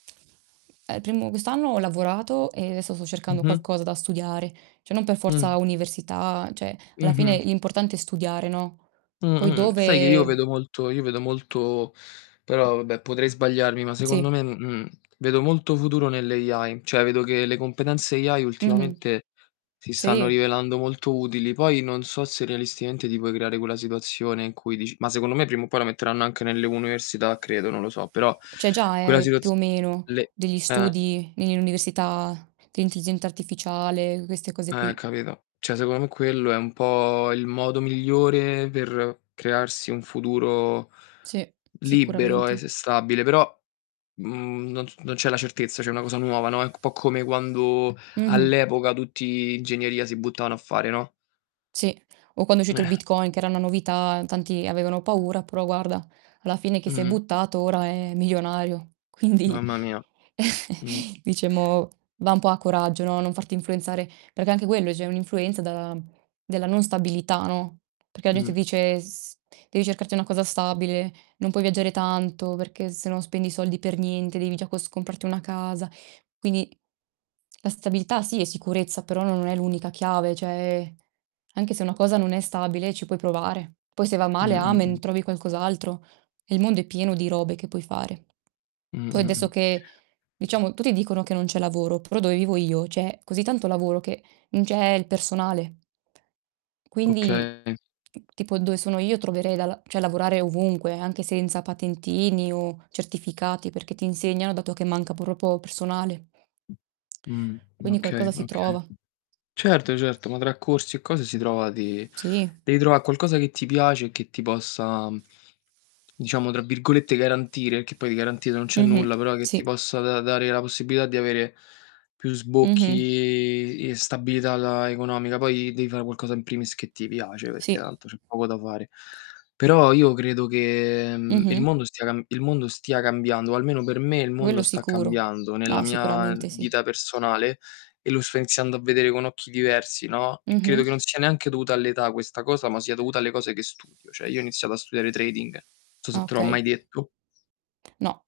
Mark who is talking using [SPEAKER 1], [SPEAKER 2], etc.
[SPEAKER 1] Eh, primo quest'anno ho lavorato e adesso sto cercando
[SPEAKER 2] Mh-hm.
[SPEAKER 1] qualcosa da studiare. Cioè non per
[SPEAKER 2] Mh.
[SPEAKER 1] forza università, cioè alla fine
[SPEAKER 2] Mh-mh.
[SPEAKER 1] l'importante è studiare, no, poi
[SPEAKER 2] Mh-mh. Sai che io
[SPEAKER 1] dove
[SPEAKER 2] vedo molto io vedo molto però vabbè, potrei sbagliarmi, ma secondo
[SPEAKER 1] Sì.
[SPEAKER 2] me, mhmm, vedo molto futuro nelle AI. Cioè vedo che le competenze AI
[SPEAKER 1] Mh-mh.
[SPEAKER 2] ultimamente si stanno
[SPEAKER 1] Sì.
[SPEAKER 2] rivelando molto utili. Poi non so se realisticamente ti puoi creare quella situazione in cui dici ma secondo me, prima o poi la metteranno anche nelle università credo, non lo so. Però
[SPEAKER 1] C'è già,
[SPEAKER 2] quella
[SPEAKER 1] eh,
[SPEAKER 2] situz
[SPEAKER 1] più o meno,
[SPEAKER 2] le
[SPEAKER 1] degli
[SPEAKER 2] eh.
[SPEAKER 1] studi in università de' intelligenza artificiale, queste cose
[SPEAKER 2] Eh,
[SPEAKER 1] qui.
[SPEAKER 2] capito. Cioè secon m quello è un po' il modo migliore per crearsi un futuro
[SPEAKER 1] Sì,
[SPEAKER 2] libero e s
[SPEAKER 1] sicuramente.
[SPEAKER 2] stabile. Però, mhmm, non non c'è la certezza, cioè è una cosa nuova, no, è un po' come quando
[SPEAKER 1] Mh-mh.
[SPEAKER 2] all'epoca tutti ingegneria si buttavano a fare, no?
[SPEAKER 1] Sì, o quando è uscito il
[SPEAKER 2] Eh.
[SPEAKER 1] Bitcoin che era una novità, tanti avevano paura, però guarda, alla fine chi si è
[SPEAKER 2] Mh-mh.
[SPEAKER 1] buttato ora è milionario. Quindi
[SPEAKER 2] Mamma mia. Mh.
[SPEAKER 1] diciamo, va un po' a coraggio, no, non farti influenzare. Perché anche quello cioè è un'influenza da della non stabilità, no, perché la gente
[SPEAKER 2] Mh.
[SPEAKER 1] dice: "S devi cercarti una cosa stabile, non puoi viaggiare tanto perché se no spendi i soldi per niente, devi già cos comprarti una casa". Quindi la stabilità sì, è sicurezza, però non è l'unica chiave. Cioè, anche se una cosa non è stabile ci puoi provare. Poi se va male amen,
[SPEAKER 2] Mh-mh-mh.
[SPEAKER 1] trovi qualcos'altro. Il mondo è pieno di robe che puoi fare. Poi adesso
[SPEAKER 2] Mh-mh-mh.
[SPEAKER 1] che, diciamo, tutti dicono che non c'è lavoro, però dove vivo io, c'è così tanto lavoro che non c'è il personale; quindi,
[SPEAKER 2] Okay.
[SPEAKER 1] tipo dove sono io troverei da la cioè lavorare ovunque, anche senza patentini o certificati, perché ti insegnano, dato che manca proprio personale.
[SPEAKER 2] Mh.
[SPEAKER 1] Quindi
[SPEAKER 2] Okay,
[SPEAKER 1] qualcosa si
[SPEAKER 2] okay.
[SPEAKER 1] trova.
[SPEAKER 2] Certo, certo, ma tra corsi e cose si trova di
[SPEAKER 1] Sì.
[SPEAKER 2] devi trovà qualcosa che ti piace e che ti possa, diciamo, tra virgolette, "garantire", che poi di garantito non c'è
[SPEAKER 1] Mh-mh.
[SPEAKER 2] nulla, però che ti
[SPEAKER 1] Sì.
[SPEAKER 2] possa da dare la possibilità di avere più
[SPEAKER 1] Mh-mh.
[SPEAKER 2] sbocchi e stabilità la economica. Poi devi fare qualcosa in primis che ti piace, perché
[SPEAKER 1] Sì.
[SPEAKER 2] tanto c'è poco da fare. Però io credo che, mhmm, il
[SPEAKER 1] Mh-mh.
[SPEAKER 2] mondo stia cam il mondo stia cambiando, o almeno per me il mondo
[SPEAKER 1] Quello
[SPEAKER 2] sta
[SPEAKER 1] sicuro.
[SPEAKER 2] cambiando, nella
[SPEAKER 1] No,
[SPEAKER 2] mia
[SPEAKER 1] sicuramente sì.
[SPEAKER 2] dita personale e lo sto iniziando a vedere con occhi diversi, no; e credo che
[SPEAKER 1] Mh-mh.
[SPEAKER 2] non sia neanche dovuta all'età questa cosa, ma sia dovuta alle cose che studio. Cioè io ho iniziato a studiare trading, so se te l'ho mai
[SPEAKER 1] Okay.
[SPEAKER 2] detto.
[SPEAKER 1] No.